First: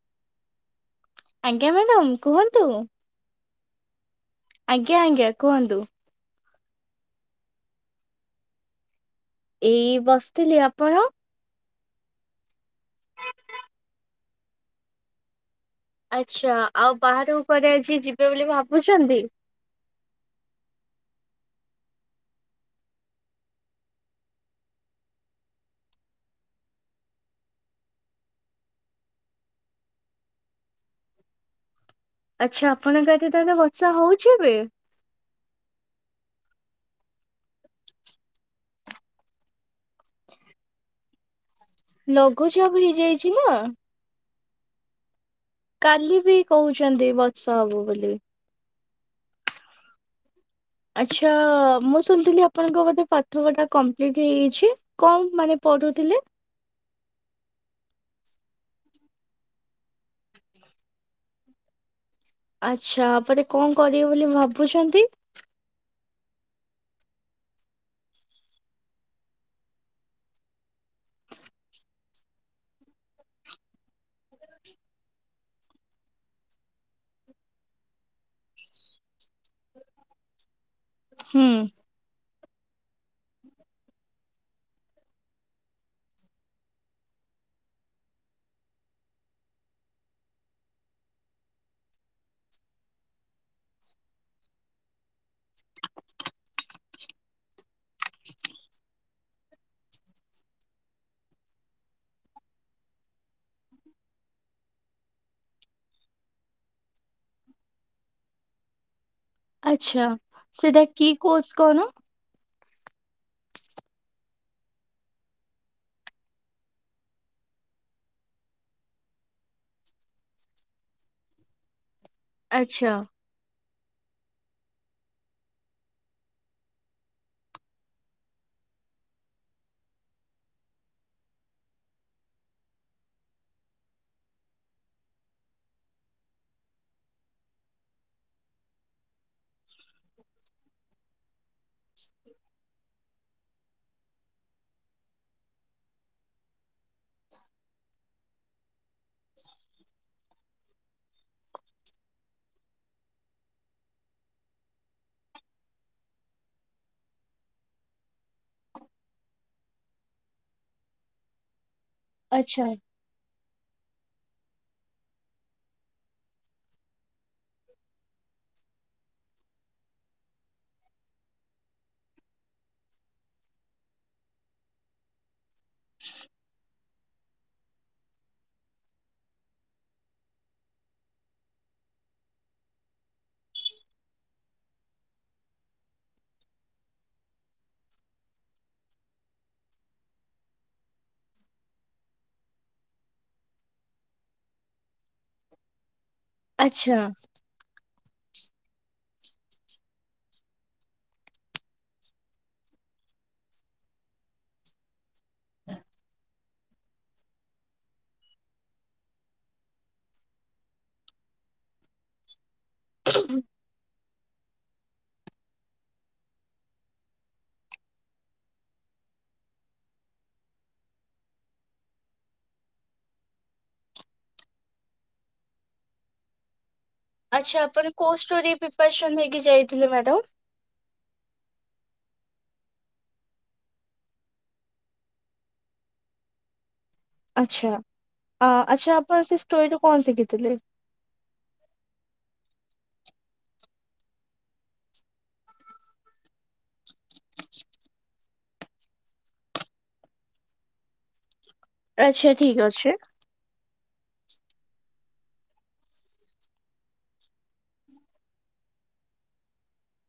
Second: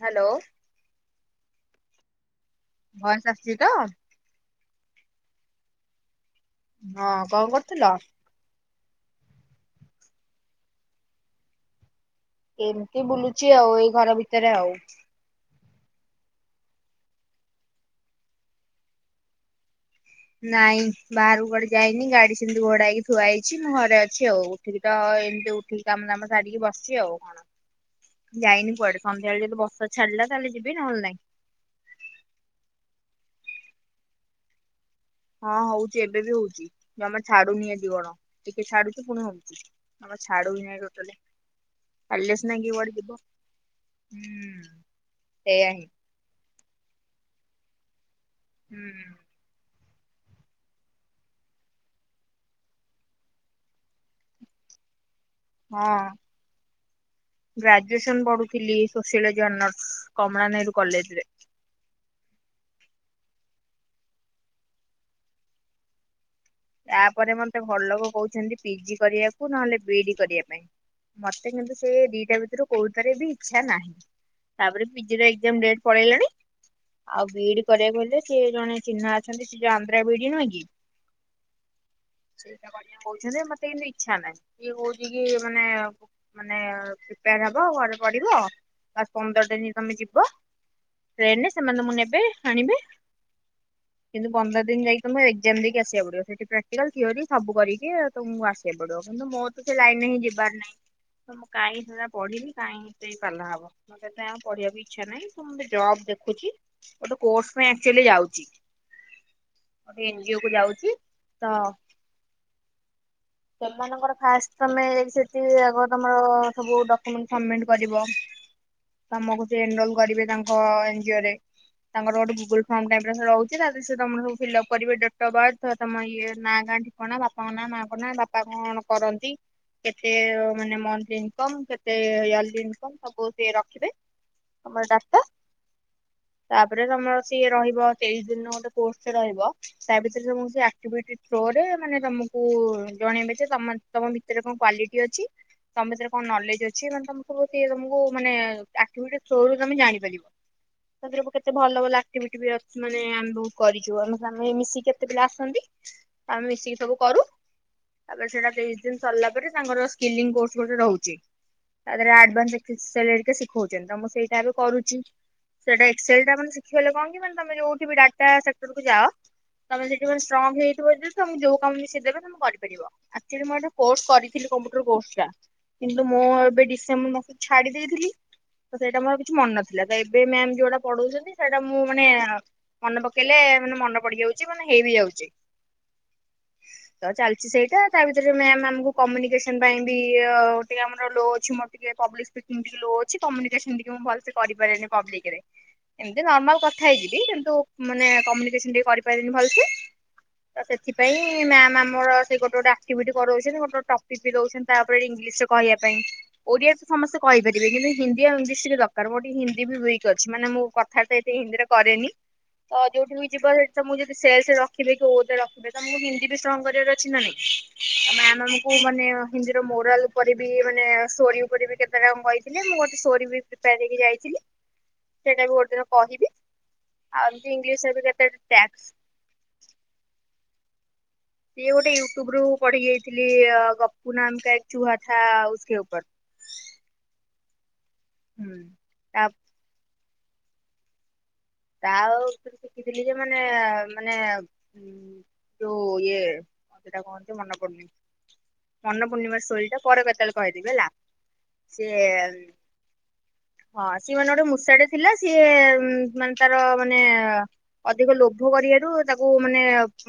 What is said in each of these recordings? Hello. ଆଜ୍ଞା madam କୁହନ୍ତୁ। Voice ଆସିଛି ତ? ଆଜ୍ଞା ଆଜ୍ଞା କୁହନ୍ତୁ। ହଁ କଣ କରୁଥିଲ? ଏଇ ବସିଥିଲି ଆପଣ? ଏମିତି ବୁଲୁଚି ଆଉ ଏଇ ଘର ଭିତରେ ଆଉ। ଆଚ୍ଛା ଆଉ ବାହାରକୁ କୁଆଡେ ଆଜି ଯିବେ ବୋଲି ଭାବୁଛନ୍ତି? ନାଇଁ ବାହାରକୁ କୁଆଡେ ଯାଇନି ଗାଡି ସେମିତି ଘୋଡା ହେଇକି ଥୁଆ ହେଇଛି ମୁଁ ଘରେ ଅଛି ଆଉ। ଡ଼ ଏମିତି ଉଠିକି କାମ ଦାମ ସାରିକି ବସିଚି ଆଉ କଣ। ଯାଇନି କୁଆଡେ ସନ୍ଧ୍ୟାଏଳେ ଯଦି ବର୍ଷା ଛାିଡିଲା ତାଲେ ଯିବି ନହେଲେ ନାଇଁ। ଆଚ୍ଛା ଆପଣଙ୍କ ଆଜି ତା ହେଲେ ବର୍ଷା ହଉଛି ଏବେ? ହଁ ହଉଛି ଏବେ ବି ହଉଛି ଜମା ଛାଡୁନି ଆଜି କଣ? ଟିକେ ଛାଡୁଛି ପୁଣି ହଉଛି। ଆମର ଛାଡ଼ୁ ହିଁ ନାଇଁ ଟୋଟାଲି। ଛାଡିଲେ ସିନା କିଏ ଲଘୁଚାପ କୁଆଡେ ଯିବ ହେଇଯାଇଛି ନା। ହୁଁ ସେଇଆ। ହିଁ। କାଲି ବି କହୁଛନ୍ତି ବର୍ଷା ହବ ବୋଲି। ହୁଁ। ଆଚ୍ଛା ମୁଁ ଶୁଣିଥିଲି ଆପଣଙ୍କ ବୋଧେ ପାଠପଢା କମ୍ପ୍ଲିଟ୍ ହେଇଯାଇଛି। କଣ ମାନେ ହଁ। ପଢୁଥିଲେ? ଗ୍ରାଜୁଏସନ ପଢୁଥିଲି sociology honours Kamala Nehru college ରେ। ଆଚ୍ଛା ଆପରେ କଣ କରିବେ ବୋଲି ଭାବୁଛନ୍ତି? ଆପରେ ମତେ ବଡଲୋକ କହୁଛନ୍ତି ପିଜି କରିବାକୁ ନହେଲେ ବିଡି କରିବା ପାଇଁ ମତେ କିନ୍ତୁ ସେ ଦିଟା ଭିତରୁ କୋଉଠରେ ବି ଇଚ୍ଛା ନାହିଁ। ତାପରେ ପିଜି ର ଏକ୍ଜାମ ଡେଟ୍ ପଳେଇଲାଣି। ଆଉ ବିଡି କରିବାକୁ ହେଲେ ସିଏ ଜଣେ ଚିହ୍ନା ଅଛନ୍ତି ସେ ଯୋଉ ଆନାନ୍ଦ୍ରା ବିଡି ନୁହେଁ କି, ହୁଁ। ସେଇଟା କହୁଛନ୍ତି ମତେ କିନ୍ତୁ ଇଚ୍ଛା ନାହିଁ। କିଏ କହୁଛି କି ମାନେ ମାନେ ପ୍ରିପେୟାର ହବ ଘରେ ପଢିବ ଆ ପନ୍ଦର ଦିନ ତମେ ଯିବ। ଟ୍ରେନରେ ସେମାନେଁ ତମକୁ ନେବେ ଆଣିବେ। କିନ୍ତୁ ପନ୍ଦର ଦିନ ଯାଇକ ତମ ଏକ୍ଜାମ ଦେଇକି ଆସିବା ପଡିବ। ସେଠି ପ୍ରାଟିକାଲ ଥିଓରି ସବୁ କରିକି ତମକୁ ଆସିବାକୁ ପଡିବ କିନ୍ତୁ ମୋର ସେ ଲାଇନ ରେ ହିଁ ଯିବାର ନାହିଁ। ତ ମୁଁ କାହିଁ ସେଟା ପଢିବି କାଇଁ ସେ ପାଲା ହବ ମୋ ସେତେ ଆଉ ପଢିବାକୁ ଇଚ୍ଛା ନାହିଁ। ଜବ ଦେଖୁଛି ଗୋଟେ କୋର୍ସ ପାଇଁ ଆଚୁୟାଲି ଯାଉଛି। ଆଛା ଗୋଟେ ଏନଜିଓ କୁ ସେଟା ଯାଉଛି କି ତ କୋର୍ସ କଣ? ସେମାନଙ୍କର ଫାଷ୍ଟ ତମେ ସେଠି ଆଗ ତମର ସବୁ ଡକୁମେଣ୍ଟ ସବମିଟ କରିବ। ତମକୁ ସେ ଏନରୋଲ କରିବେ ତାଙ୍କ ଏନଜିଓ ରେ ତାଙ୍କର ଗୋଟେ ଗୁଗୁଲ ଆଚ୍ଛା ଫର୍ମ ଟାଇପର ରହୁଛି। ତା ଦରେ ତମେ ସବୁ ଫିଲ୍ଅପ୍ କରିବ ଡେଟ୍ଅଫବାର୍ଥ ତମ ଇଏ ନାଁ ଗାଁ ଠିକଣା ବାପାଙ୍କ ନା ମା ଙ୍କନା ବାପା କଣ କରନ୍ତି କେତେ ମାନେ ମନ୍ଥ ଇନକମ୍ କେତେ ଇୟଲି ଇନ୍କମ ସବୁ ସେ ରଖିବେ। ଆମର ଡାଟା ତାପରେ ତମର ସିଏ ରହିବ ତେଇଶି ଦିନ ଗୋଟେ କୋର୍ସରେ ରହିବ ତା ଭିତରେ ତମକୁ ସେ ଆକ୍ଟିଭିଟି ଥ୍ରୋରେ ମାନେ ତମକୁ ଜଣେଇବେ ଯେ ତମ ତମ ଭିତରେ କଣ କ୍ୟାଲିଟି ଅଛି। ତମ ଭିତରେ କଣ ନଲେଜ ଅଛି। ମାନେ ତମ ସବୁ ସିଏ ତମକୁ ମାନେ ଆକ୍ଟିବେଟ୍ ଥ୍ରୋରୁ ତମେ ଜାଣିପାରିବ। ତାପରେ କେତେ ଭଲ ଭଲ ଆକ୍ଟିଭିଟି ବି ଅଛି। ମାନେ ଆମେ ଆମେ କରିଛୁ ଆମେ ମିଶିକି କେତେ ପିଲା ଆସନ୍ତି। ଆମେ ମିଶିକି ସବୁ କରୁ। ତାପରେ ସେଇଟା ତେଇଶ ଦିନ ସରିଲା ପରେ ତାଙ୍କର ସ୍କଲିଙ୍ଗ ଗ ବୋର୍ଡସ ଗୋଟେ ରହୁଛି। ତା ଦେହରେ ଆଚ୍ଛା ଆଡଭାନ୍ସର ଶିଖଉଛନ୍ତି ତ ମୁଁ ସେଇଟା ଏବେ କରୁଛି। ସେଇଟା ଏକ୍ସଲ ଟା ମାନେ ଶିଖିଗଲେ କଣ କି ମାନେ ତମେ ଯୋଉଠି ଡାଟା ସେକ୍ଟର କୁା ଯାଅ ତମେ ଯେତେବେଳେ ଷ୍ଟ୍ରଙ୍ଗ ହେଇ ଯାଇଥିବ ଯେ ତମକୁ ଯୋଉ କାମ ସିଏ ଦେବେ ତମ କରିବ। କରିବ। ଆଚ୍ୟୁଲି ମୁଁ ଏଇଟା କ୍ରୋସ୍ କରିଥିଲି କମ୍ପ୍ୟୁଟର କ୍ରୋସ୍ ଟା କିନ୍ତୁ ମୁଁ ଏବେ ଡିସେମ୍ବର ମାସ ଛାଡି ଦେଇଥିଲି। ତ ସେଇଟା ମୋର କିଛି ମନ ନଥିଲା। ତ ଏବେ ମ୍ୟାମ୍ ଯୋଉଟା ପଢଉଛନ୍ତି ସେଇଟା ମୁଁ ମାନେ ମନେ ପକେଇଲେ ମନେ ପଡିଯାଉଛି। ମାନେ ହେଇ ବିି ଯାଉଛି। ତ ଚାଲିଛି- ସେଇଟା ତା ଭିତରେ ମ୍ୟାମ୍ ଆମକୁ କମ୍ୟୁନିକେସନ ପାଇଁ ବି ଟିକେ ଆମର ଲୋ ଅଛି ମୋର ଟିକେ ପବ୍ଲିକ୍ ହିନ୍ଦୀ ଲୋ ଅଛି, ତ କମ୍ୟୁନିକ୍ସନ ଟିକେ ମୁଁ ଭଲସେ କରି ପାରେନି ପବ୍ଲିକ୍ ରେ। ଏମିତି ନର୍ମାଲ କଥା ଆଚ୍ଛା। ହେଇଯିବି। କିନ୍ତୁ ମାନେ କମ୍ୟୁନିକେସନ ଟିକେ କରି ପାରେନି ଭଲସେ, ତ ସେଥିପାଇଁ ମ୍ୟାମ୍ ଆମର ସେ ଗୋଟେ ଗୋଟେ ଆକ୍ଟିଭିଟି କରଉଛନ୍ତି। ଗୋଟେ ଗୋଟେ ଟପିକ୍ ବି ଦଉଛନ୍ତି ତାପରେ ଇଂଗ୍ଲିଶ ରେ କହିବା ପାଇଁ। ଓଡିଆରେ ତ ସମସ୍ତେ କହିପାରିବେ, କିନ୍ତୁ ହିନ୍ଦୀ ଆଉ ଇଂଲିଶ ଦରକାରେ ମୋର ଟିକେ ହିନ୍ଦୀ ବି ୱିକ୍ ଅଛି ମାନେ ମୁଁ କଥା ତ ଏତେ ହିନ୍ଦୀରେ କରେନି। ତ ଯୋଉଠି ବି ଯିବ ସେଠି ତମକୁ ଯଦି ସେଲ୍ସେରେ ରଖିବେ କି ଓରେ ରଖିବେ ତମକୁ ହିନ୍ଦୀ ବି ଷ୍ଟଙ୍ଗ୍ କରିବାର ଅ ଅଛି ନା ନାହିଁ। ମ୍ୟାମ୍ ଆମକୁ ମାନେ ହିନ୍ଦୀର ମୋରାଲ ଉପରେ ବି ମାନେ ଷ୍ଟୋରୀ ଉପରେ ବି କେ ସେରା ମୁଁ କହିଥିଲେ। ମୁଁ ଗୋଟେ ଷ୍ଟୋରୀବି ପ୍ରିପେୟାର ହେଇକି ଯାଇଥିଲି। ସେଇଟା ବି ଗୋଟେ ଦିନ କହିବି। ଆଉ ଏମିତି ଆଚ୍ଛା ଆପଣ ଇଂଲିଶରେ ବି କୋଉ କେତେଟା ଷ୍ଟୋରୀ ଟ୍ୟାକ୍ସ ପ୍ରିପାରସନ୍ ହେଇକି ଯାଇଥିଲେ ମ୍ୟାଡ଼ମ୍? ସିଏ ଗୋଟେ ୟୁଟ୍ୟୁବ୍ ରୁ ପଢି ଯାଇଥିଲି। ଗପୁ ନାମାକା ଏକଚୁହା ଥା ଇସ୍କ୍ ଉପର୍। ଆଚ୍ଛା ଆ ହୁଁ ଆଚ୍ଛା ଆପଣ ତା ସେ ଷ୍ଟୋରି ରୁ କଣ ଶିଖିଥିଲେ? ତା ଆଉ ଉପରୁ ଶିଖିଥିଲି ଯେଉ ମାନେ ମାନେ ଯୋଉ ଇଏ ସେଟା କଣନ୍ତି ମନେ ପଡ଼ୁନି। ମନେ ପଡ଼ୁନି ବା ଷ୍ଟୋରି ଟା ପରେ କେତେବେଳେ କହିଦେବି ହେଲା। ସିଏ ଆଚ୍ଛା ଠିକ ଅଛି ହଁ ସିଏ ମାନେ ଗୋଟେ ମୂଷାଟେ ଥିଲା ସିଏ ମାନେ ତାର ମାନେ ଅଧିକ ଲୋଭ କରିବାରୁ ତାକୁ ମାନେ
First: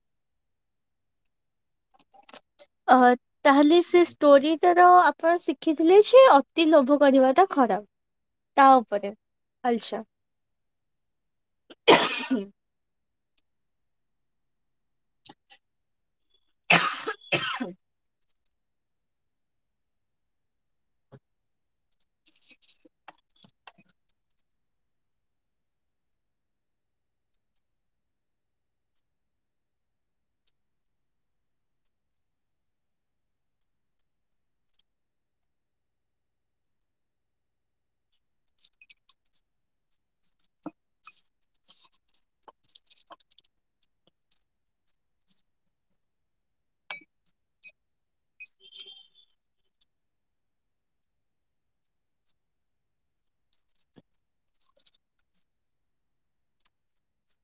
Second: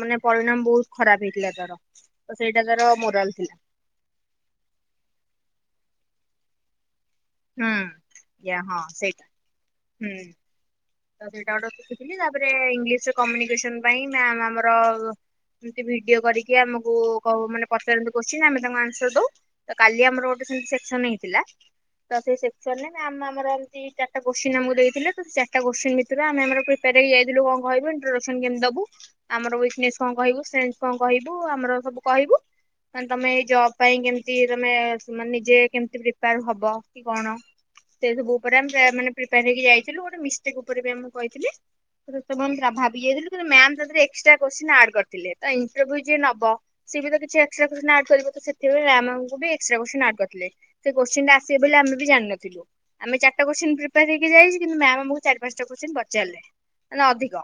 ମାନେ ପରିଣାମ ବୋହୁତ୍ ଖରାପ ହେଇଥିଲା ତାର। ତ ସେଇଟା ତାର ଅ ମୋରାଲ [unintelligible] ଷ୍ଟୋରିଟାର ଆପଣ ଶିଖିଥିଲେ ସେ ଅତି ଲୋଭ କରିବ ତ ହୁଁ ଖରାପ ୟା ତା ହଁ ଉପରେ ସେଇଟା ଆଛା। ହୁଁ। ତ ସେଇଟା ଗୋଟେ ଶିଖିଥିଲି ତାପରେ ଇଂଲିଶ କମ୍ୟୁନିକେସନ ପାଇଁ ମ୍ୟାମ୍ ଆମର ଏମତି ଭିଡିଓ କରିକି ଆମକୁ ମାନେ ପଚାରନ୍ତି କୋସ୍ଚିନ୍ ଆମେ ତାଙ୍କ ଆନ୍ସର ଦୋଉ ତ କାଲି ଆମର ଗୋଟେ ସେମିତି ସେକ୍ସନ ହେଇଥିଲା। ତ ସେଇ ସେକ୍ସନରେ ମ୍ୟାମ ଆମର ଏମତି ଚାରିଟା କୋସ୍ଚିନ୍ ଆମକୁ ଦେଇଥିଲେ ତ ଚା ତା କୋସ୍ଚିନ୍ ଭିତରେ ଆମେ ଆମର ପ୍ରିପାର ହେଇ ଯାଇଥିଲୁ କଣ କହିବୁ ଇଣ୍ଟଡେସନ୍ କେମିତି ଦବୁ। ଆମର ୱିକ୍ ନେସ୍ କଣ କହିବୁ ସେନ୍ସ୍ କଣ କହିବୁ ଆମର ସବୁ କହିବୁ। ମନେ ତମେ ଏଇ ଜବ୍ ପାଇଁ କେମିତି ତମେ ନିଜେ କେମିତି ପ୍ରିପେୟାର ହବ? କି କଣ ସେ ସବୁ ଉପରେ ଆମେ ପ୍ରାୟ ପ୍ରିପାର ହେଇକି ଯାଇଥିଲୁ ଗୋଟେ ମିଷ୍ଟେକ୍ ଉପରେ ବି ଆମକୁ କହିଥିଲି। ତାପରେ ସେମାନେ ଭାବି ଯାଇଥିଲୁ କିନ୍ତୁ ମ୍ୟାମ୍ ସେଥିରେ ଏକ୍ସଟ୍ରା କୋସ୍ଚିନ୍ ଆଡ଼ କରିଥିଲେ ତ ଇଣ୍ଟରଭ୍ୟୁ ଯିଏ ନବ ସିଏ ବି ତ କିଛି ଏକ୍ଟ୍ରା କୋସ୍ଚିନ୍ ଆଡ଼୍ କରିବ ତ ସେଥିପାଇଁ ଆମାଙ୍କୁ ବି ଏକ୍ସଟ୍ରା କୋସ୍ଚିନ୍ ଆଡ଼୍ କରିଥିଲେ। ସେ କୋଶ୍ଚିିନି ଟା ଆସିବ ବୋଲି ଆମେ ବି ଜାଣିନଥିଲୁ ଆମେ ଚାରିଟା କୋସ୍ଚିନ୍ ପ୍ରିପାୟର ହେଇକି ଯାଇଚୁ କିନ୍ତୁ ମ୍ୟାମ୍ ଆମକୁ ଚାରି ପାଞ୍ଚଟା କୋସ୍ଚିନ୍ ବଚାରିଲେ ମାନେ ଅଧିକ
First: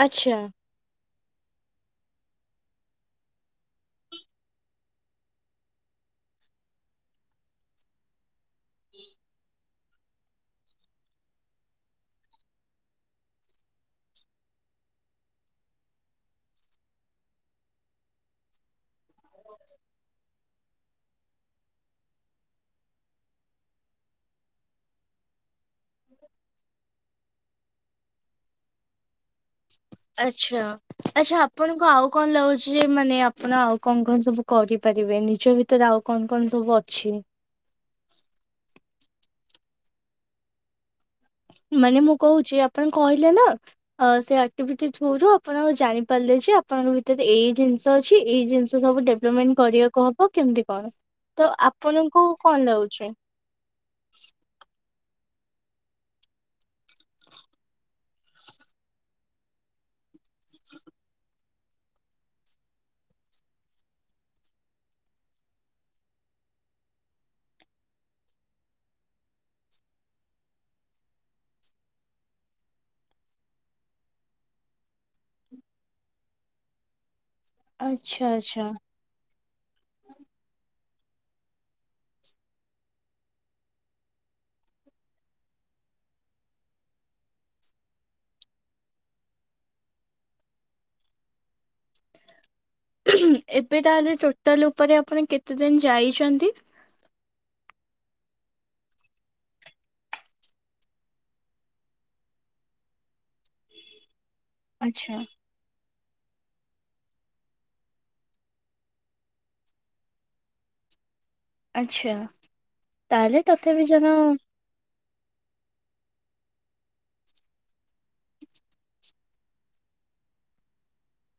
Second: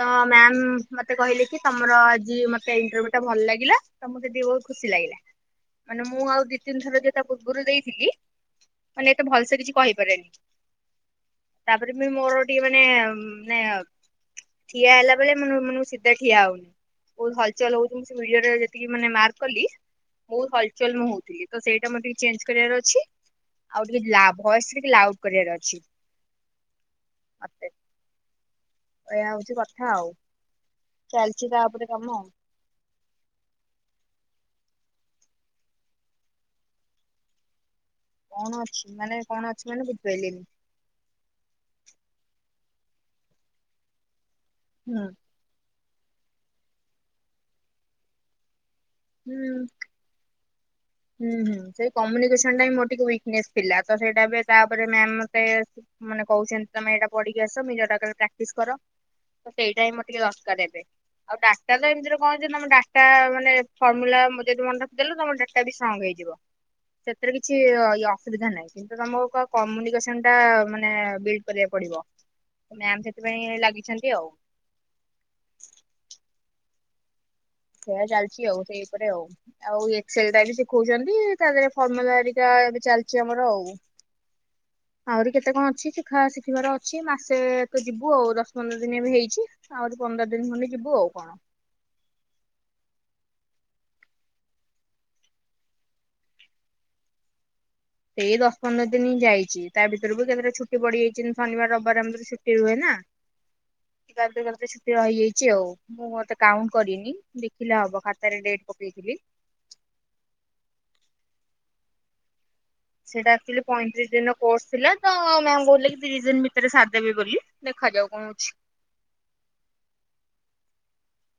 ତ ଆଚ୍ଛା। ମ୍ୟାମ୍ ମତେ କହିଲେ କି ତମର ଆଜି ମତେ ଇଣ୍ଟରଭୁ ଟା ଭଲ ଲାଗିଲା ମତେ ଟିକେ ବୋହୁତ୍ ଖୁସି ଲାଗିଲା। ମାନେ ମୁଁ ଆଉ ଦି ତିନି ଥର ଯେ ତା ପୂର୍ବରୁ ଦେଇଥିଲି। ମାନେ ଏତେ ଭଲସେ କିଛି କହିପାରେନି। ତାପରେ ବି ମୋର ଟିକେ ମାନେ ମାନେ ଠିଆ ହେଲା ବେଳେ ମାନେ ମୁ ଶିଧା ଠିଆ ହଉନି। ବୋହୁତ୍ ହଲଚଲ୍ ହଉଛି ମୁଁ ସେ ଭିଡ଼ିଓରେ ଯେତିକି ମାନେ ମାର୍କ କଲି ବହୁତ ହଲ୍ ଚଲ୍ ମୁଁ ହଉଥିଲି ତ ସେଇଟା ମର ଟିକେ ଚେଞ୍ଜେ କରିବାର ଅଛି। ଆଉ ଟିକେ ଲା ଭଏସ୍ ଟିକେ ଲାଉଡ୍ କରିବାର ଅଛି। [unintelligible] ଏଇଆ ଆଉ। କଥା ଆଚ୍ଛା ଆଚ୍ଛା ଚାଲିଛି ତା ଉପରେ ଆପଣଙ୍କୁ କାମ ଆଉ କଣ ଲାଗୁ ଛି ମାନେ ଆପଣ ଆଉ କଣ କଣ ସବୁ କରିପାରିବେ ନିଜ ଭିତରେ ଆଉ କଣ କଣ ସବୁ ଅଛି। କଣ ଅଛି ମାନେ କଣ ଅଛି ମାନେ ବୁଝିପାରିଲିନି। ମାନେ ମୁଁ କହୁଚି ଆପଣ କହିଲେ ନା ସେ ଅ ଆଟିଭିଟ୍ ହୁଁ ଥ୍ରୋ ରୁ ପଣ ଜାଣି ପାରିଲେ ଯେ ଆପଣଙ୍କ ଭିତରେ ଏଇ ଜିନିଷ ଅଛି ଏଇ ଜିନିଷ ସବୁ ହୁଁ ଡେଭଲପମେଣ୍ଟ କରିବାକୁ ହବ। କେମିତି କଣ? ହୁଁ ତ ହୁଁ ସେଇ ଆପଣଙ୍କୁ କମ୍ୟୁନିକେସନ କଣ ଟା ହିଁ ମୋର ଟିକେ ଲାଗୁଛି? ୱିକନେସ ଥିଲା ତ ସେଇଟା ତାପରେ ମ୍ଯାମ ମତେ ମାନେ କହୁଛନ୍ତି ତମେ ଏଇଟା ପଢ଼ି କି ଆସ ମୁଁ ଯୋଉଟା କହିବି ପ୍ରାକ୍ଟିସ କର। ତ ସେଇଟା ହିଁ ମୋର ଟିକେ ଦରକାର୍ ଏବେ। ଆଉ ଡାଟା ତ ଏମିତିରେ କଣ ହେଇଚି ତମ ଡାଟା ମାନେ ଫର୍ମୁଲା ଯଦି ମନ ରଖିଦେଲ ତମ ଡା ଟା ବି ସଙ୍ଗ ହେଇଯିବ ସେଥିରେ କିଛି ଅ ଇଏ ଅସୁବିଧା ନାହିଁ। ଏଇଟା ତମକୁ କମ୍ୟୁନିକେସନ ଟା ମାନେ ବିଡ୍ କରିବାକୁ ପଡ଼ିବ। ମ୍ୟାମ ସେଥିପାଇଁ ଲାଗିଛନ୍ତି ଆଉ। ସେଇୟା ଆଚ୍ଛା ଚାଲିଚି ଆଉ ଆଚ୍ଛା। ସେଇ ଉପରେ ଆଉ। ଆଉ ଏକ୍ସେଲ୍ ଟା ବି ଶିଖୋଉଛନ୍ତି ତା ଦେହରେ ଫର୍ମୁଲା ଦି ଟା ଏବେ ଚାଲିଛି ଆମର ଆଉ। [inaudible] ଆହୁରି କେତେ କଣ ଅଛି ଶିଖା ଶିଖିବାର ଅଛି ମାସେ ତ ଯିବୁ ଆଉ ଦଶ ପନ୍ଦର ଦିନି ଏବେ ହେଇଚି। ଆହୁରି ପନ୍ଦର ଦିନି ଖଣ୍ଡେ ଯିବୁ ଆଉ କଣ। ଏବେ ତାହେଲେ ଟୋଟାଲ ଉପରେ ଆପଣ କେତେ ଦିନ ଯାଇଛନ୍ତି। ଏଇ ଦଶ ପନ୍ଦର ଦିନି ଯାଇଚି, ତା ଭିତରୁ ବି କେତେଟା ଛୁଟି ପଡ଼ି ଯାଇଚି, ଶନିବାର ରବିବାର ଆମର ଛୁଟି ରୁହେ ନା। [unintelligible] ଗୋଟେ ଛୁଟି ଆଚ୍ଛା ରହିଯାଇଛି ଆଉ, ମୁଁ ହୁଏତ କାଉଣ୍ଟ କରିନି ଦେଖିଲେ ହବ ଖାତାରେ ଡେଟ୍ ପକେଇଥିଲି। ଆଚ୍ଛା। ସେଇଟା ତାହେଲେ ଆକ୍ଚୁଆଲି ତଥାପି ଜଣ ପଇଁତିରିଶ ଦିନ କୋର୍ସ ଥିଲା। ତ ମ୍ୟାାମ କହୁଥିଲେ କି ତିରିଶ ଦିନ ଭିତରେ ସାରି ଦେବି ବୋଲି ଦେଖାଯାଉ କଣ ହୋଉଚି।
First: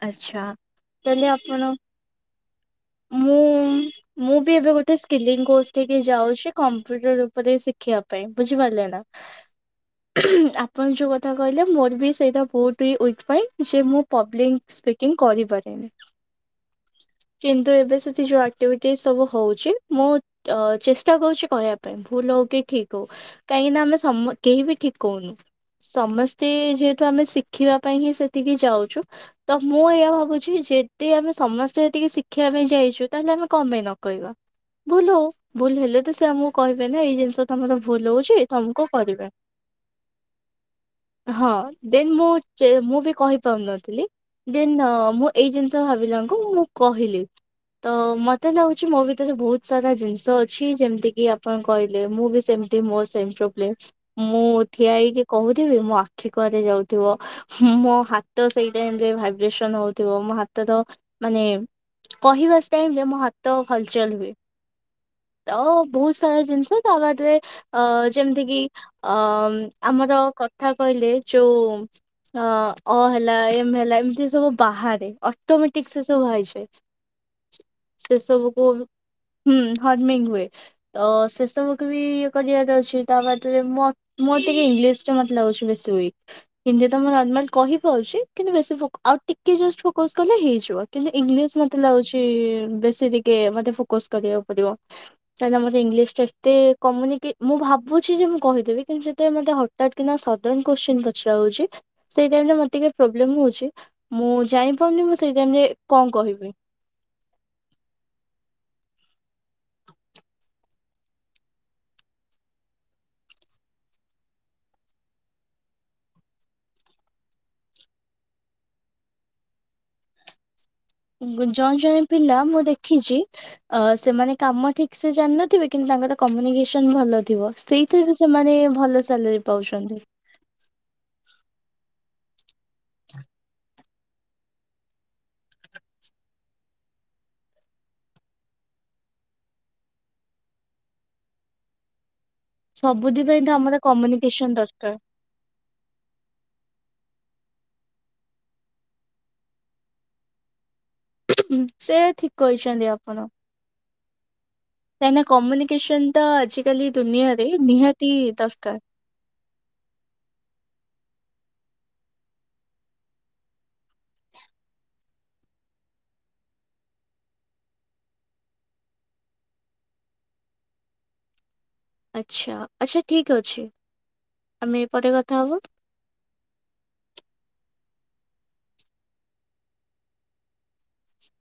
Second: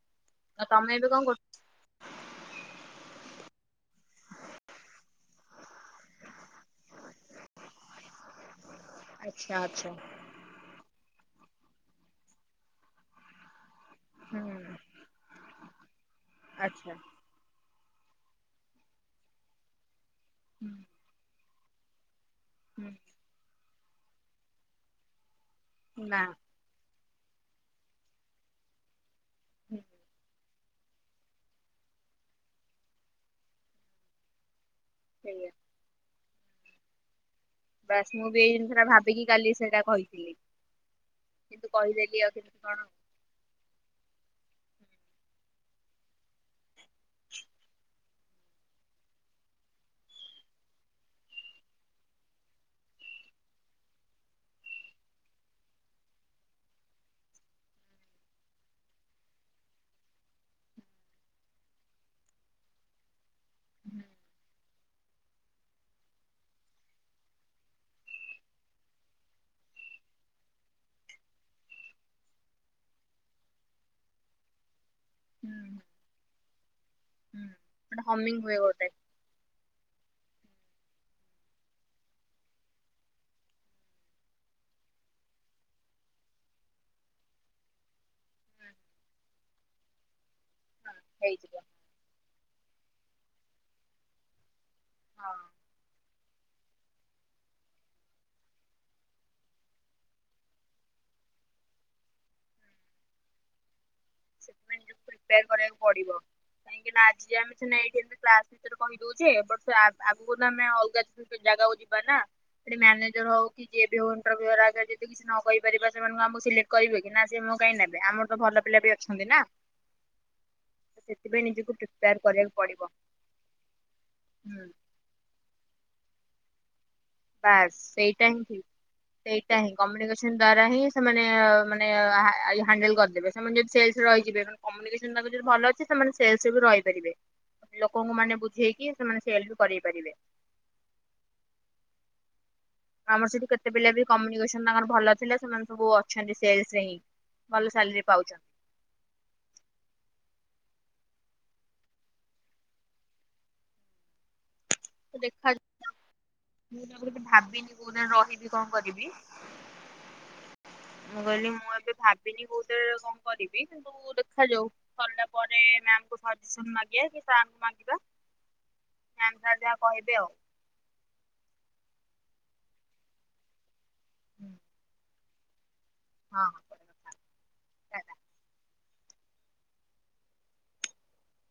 ଆଚ୍ଛା ଆଉ ତମେ ଏବେ କଣ ତାହେଲେ କରୁ ଆପଣ ମୁଁ ମୁଁ ବି ଏବେ ଗୋଟେ ସ୍କିଲିଙ୍ଗ କୋର୍ସ ଟେ ବି ଯାଉଛି, କମ୍ପୁଟର ଉପରେ ଶିଖିବା ପାଇଁ ବୁଝିପାରିଲେ ନା। ଆଚ୍ଛା ଆଚ୍ଛା। ଆପଣ ଯୋଉ କଥା କହିଲେ, ମୋର ବି ସେଇଟା ବହୁତ ହି ୱିକ୍ ପଏଣ୍ଟ ଯେ ମୁଁ ହୁଁ ପବ୍ଲିିକ ସ୍ପିକିଂ କରିପାରେନି। ଆଚ୍ଛା କିନ୍ତୁ ଏବେ ସେଠି ଯୋଉ ଆକ୍ଟିଭିଟିସ୍ ସବୁ ହଉଚି, ମୁଁ ତ ହୁଁ ଚେଷ୍ଟା କରୁଛି କହିବା ପାଇଁ ଭୁଲ ହଉ କି ଠିକ ହଉ, କାହିଁକିନା ଆମେ ସମ କେହି ବି ଠିକ କହୁନୁ। ହୁଁ ନା ସମସ୍ତେ ଯେହେତୁ ଆମେ ଶିଖିବା ପାଇଁ ହିଁ ସେଠିକି ଯାଉଚୁ। ତ ହୁଁ ମୁଁ ଏୟା ଭାବୁଛି ଯେ ତେ ଆମେ ସମସ୍ତେ ସେଠିକି ଶିଖିବା ପାଇଁ ଯାଇଚୁ, ତାହେଲେ ଆମେ କଁ ପାଇଁ ନ କହିବା। ଭୁଲ ହଉ, ସେଇଆ। ଭୁଲ ହେଲେ ତ ସେ ଆମକୁ କହିବେ ନା ଏଇ ଜିନିଷ ତମର ବାସ୍ ଭୁଲ ମୁଁ ହଉଛି ବି ଏଇ ଜିନିଷଟା ତମକୁ ଭାବିକି କରିବେ। କାଲି ସେଇଟା କହିଥିଲି। ହଁ କିନ୍ତୁ ଦେନ୍ କହିଦେଲି ମୁଁ ଆଉ କେମିତି ଚେ କଣ ହୁଁ ମୁଁ ବି କହିପାରୁନଥିଲି। ଦେନ୍ ଅ ମୁଁ ଏଇ ଜିନିଷ ଭାବିଲା [unintelligible] ମୁ ମୁଁ କହିଲି। ତ ମତେ ଲାଗୁଛି ମୋ ଭିତରେ ବହୁତ ସାରା ଜିନିଷ ଅଛି। ଯେମିତି କିି ଆପଣ କହିଲେ ମୁଁ ବି ସେମ ତି ମୋ ସେମ୍ ପ୍ରୋବ୍ଲେମ୍ ମୁଁ ଠିଆ ହେଇକି କହୁଥିବି ମୋ ଆଖି କୁଆରେ ଯାଉଥିବ। ହୁଁ ମୋ ହାତ ସେଇ ଟାଇମ୍ ରେ ଭାଇବ୍ରେସନ ହଉଥିବ, ମୋ ହାତର ମାନେ କହିବା ଷ୍ଟାଇଲ୍ ରେ ମୋ ହା ତ ହଲଚଲ ହୁଏ। ତ ବହୁତ ସାରା ଜିନିଷ ତା ବାଦରେ ଅ ଯେମିତି କିି ଅ ଆମର କଥା କହିଲେ ଯୋଉ ଅ ଅ ହେଲା। ଏ ମେ ହେଲା ଏମିତି ସବୁ ବାହାରେ। ଅଟୋମେଟିକ ସେ ସବୁ ହେଇଚଏ। ହୁଁ ଗୋଟେ ସେ ହମିଙ୍ଗ ହୁଏ ସବୁକୁ ଗୋଟେ। ହୁଁ ହର୍ମିଙ୍ଗ ହୁଏ। ତ ସେ ସବୁକୁ ବି ଇଏ କରିବାର ଅଛି। ତା ବାଦରେ ମ ମୋର ଟିକେ ଇଂଲିଶ ଟା ମତେ ଲାଗୁଛି ବେଶୀ ୱିକ୍। ହିନ୍ଦୀ ତ ମୁଁ ନର୍ମାଲ କହିପାରୁଚି। କିନ୍ତୁ ବେଶି ଫୋକ୍ ଆଉ ଟିକେ ଜଷ୍ଟ ଫୋକସ କଲେ ହେଇଯିବ। ହଁ କିନ୍ତୁ ହେଇଯିବ ଇଂଲିଶ ମ ମତେ ଲାଗୁଛି ବେଶୀ ଟିକେ ମତେ ଫୋକସ କରିବାକୁ ପଡିବ। ହଁ କାହିଁକିନା ମତେ ଇଂଲିଶ ଟା ଟି ଏତେ କମୁନି କି ମୁଁ ଭାବୁଛି ଯେ ମୁଁ କହିଦେବି। କିନ୍ତୁ ଯେତେବେଳେ ମତେ ହଠାତ୍ କି ନା ସ ସଡନ୍ କୋଶ୍ଚିନ ପଚରା ହଉଛି ସେଇ ଟାଇମରେ ମର ଟିକେ ପ୍ରୋବ୍ଲେମ ହଉଚି ମୁଁ ଜାଣି ସେଥିପାଇଁ ନିଜକୁ ପାରୁନି ମୁଁ ସେଇ ପ୍ରିପେୟାର ଟାଇମରେ କରିବାକୁ ପଡିବ। କଣ କହିବି? କାହିଁକି ନା ଆଜି ଆମେ ସିନା ଏଇଠି ଏମତି କ୍ଲାସ ଭିତରେ କହିଦଉଚେ। ବଟ୍ ତ ଆଗ୍ ଆଗକୁ ଆମେ ଅଲଗା ଜାଗାକୁ ଯିବା ନା ସେଠି ମ୍ୟାନେଜର ହଉ କି କି ଯିଏ ବି ହଉ ଇଣ୍ଟାର୍ଭୁ ହରା ଯଦି କିଛି ନ କହିପାରିବା ସେମାନଙ୍କୁ ଆମକୁ ସିଲେକ୍ଟ କରିବେ କି? ନା ସେ ଆମକୁ କାହିଁ ନେବେ ଆମଠୁ ତ ଭଲ ପିଲା ବି ଅଛନ୍ତି ନା। ସେଥିପାଇଁ ନିଜକୁ ଜଣେ ଜଣେ ପ୍ରିପେୟାର ପିଲା କରିବାକୁ ମୁଁ ପଡିବ ଦେଖିଛି। ଅ ସେମାନେ ହୁଁ କାମ ଠିକ ସେ ଜାନିନଥିବେ କିନ୍ତୁ ତାଙ୍କର କମ୍ୟୁନିକେସନ ଭଲ ଥିବ ବାସ୍ ସେଇଥିରେ ବି ସେଇଟା ସେମାନେ ଭଲ ସାଲେରୀ ପାଉଛନ୍ତି। ସେ ଦ୍ଵାରା ହିଁ ସେମାନେ ମାନେ ଆ ହେଣ୍ଡଲ କରିଦେବେ। ସେମାନେ ଯଦି ସେଲସ୍ ରେ ରହିଯିବେ କମ୍ୟୁନିକେସନ ଟା ଯଦି ଭଲ ଅଛି ସେମାନେ ସେଲସ୍ରେ ବି ରହିପାରିବେ। ଲୋକଙ୍କୁ ମାନେ ବୁଝେଇକି ସେମାନେ ସେଲ୍ପ କରେଇ ପାରିବେ। ସବୁଥି ଆମର ପାଇଁ ସେଠି ତ କେତେ ପିଲା ବି କମ୍ୟୁନିକେସନ କମ୍ୟୁନେସନ ତାଙ୍କର ଦରକାର ଭଲ ଥିଲା ସେମାନେ ସବୁ ଅଛନ୍ତି ସେଲସ ରେ ହିଁ ଭଲ ସାଲେରୀ ପାଉଛନ୍ତି। ସେ ଠିକ କହିଛନ୍ତି ଆପଣ। କାହିଁକି ତ ନା ଦେଖାଯାଉ କମ୍ୟୁନିକେସନ ତ ମୁଁ ଆଜିକାଲି ତାପରେ ବି ଦୁନିଆରେ ଭାବିନି କୋଉଥିରେ ନିହାତି ରହିବି କଣ ଦରକାର। କରିବି। ମୁଁ କହିଲି ମୁଁ ଏବେ ଭାବିନି କୋଉଟା କଣ କରିବି। ଦେଖାଯାଉ ସରିଲା ପରେ ମ୍ୟାମ କୁ ପାଟିସନ ମାଗିବା କି ସାରକୁ ମାଗିବା। ମ୍ୟାମ ଯାହା ଯାହା କହିବେ ଆଉ। ଆଚ୍ଛା ଆଚ୍ଛା ଠିକ୍ ଅଛି ଆମେ ପରେ କଥା ହବା। ହଁ। ହଁ।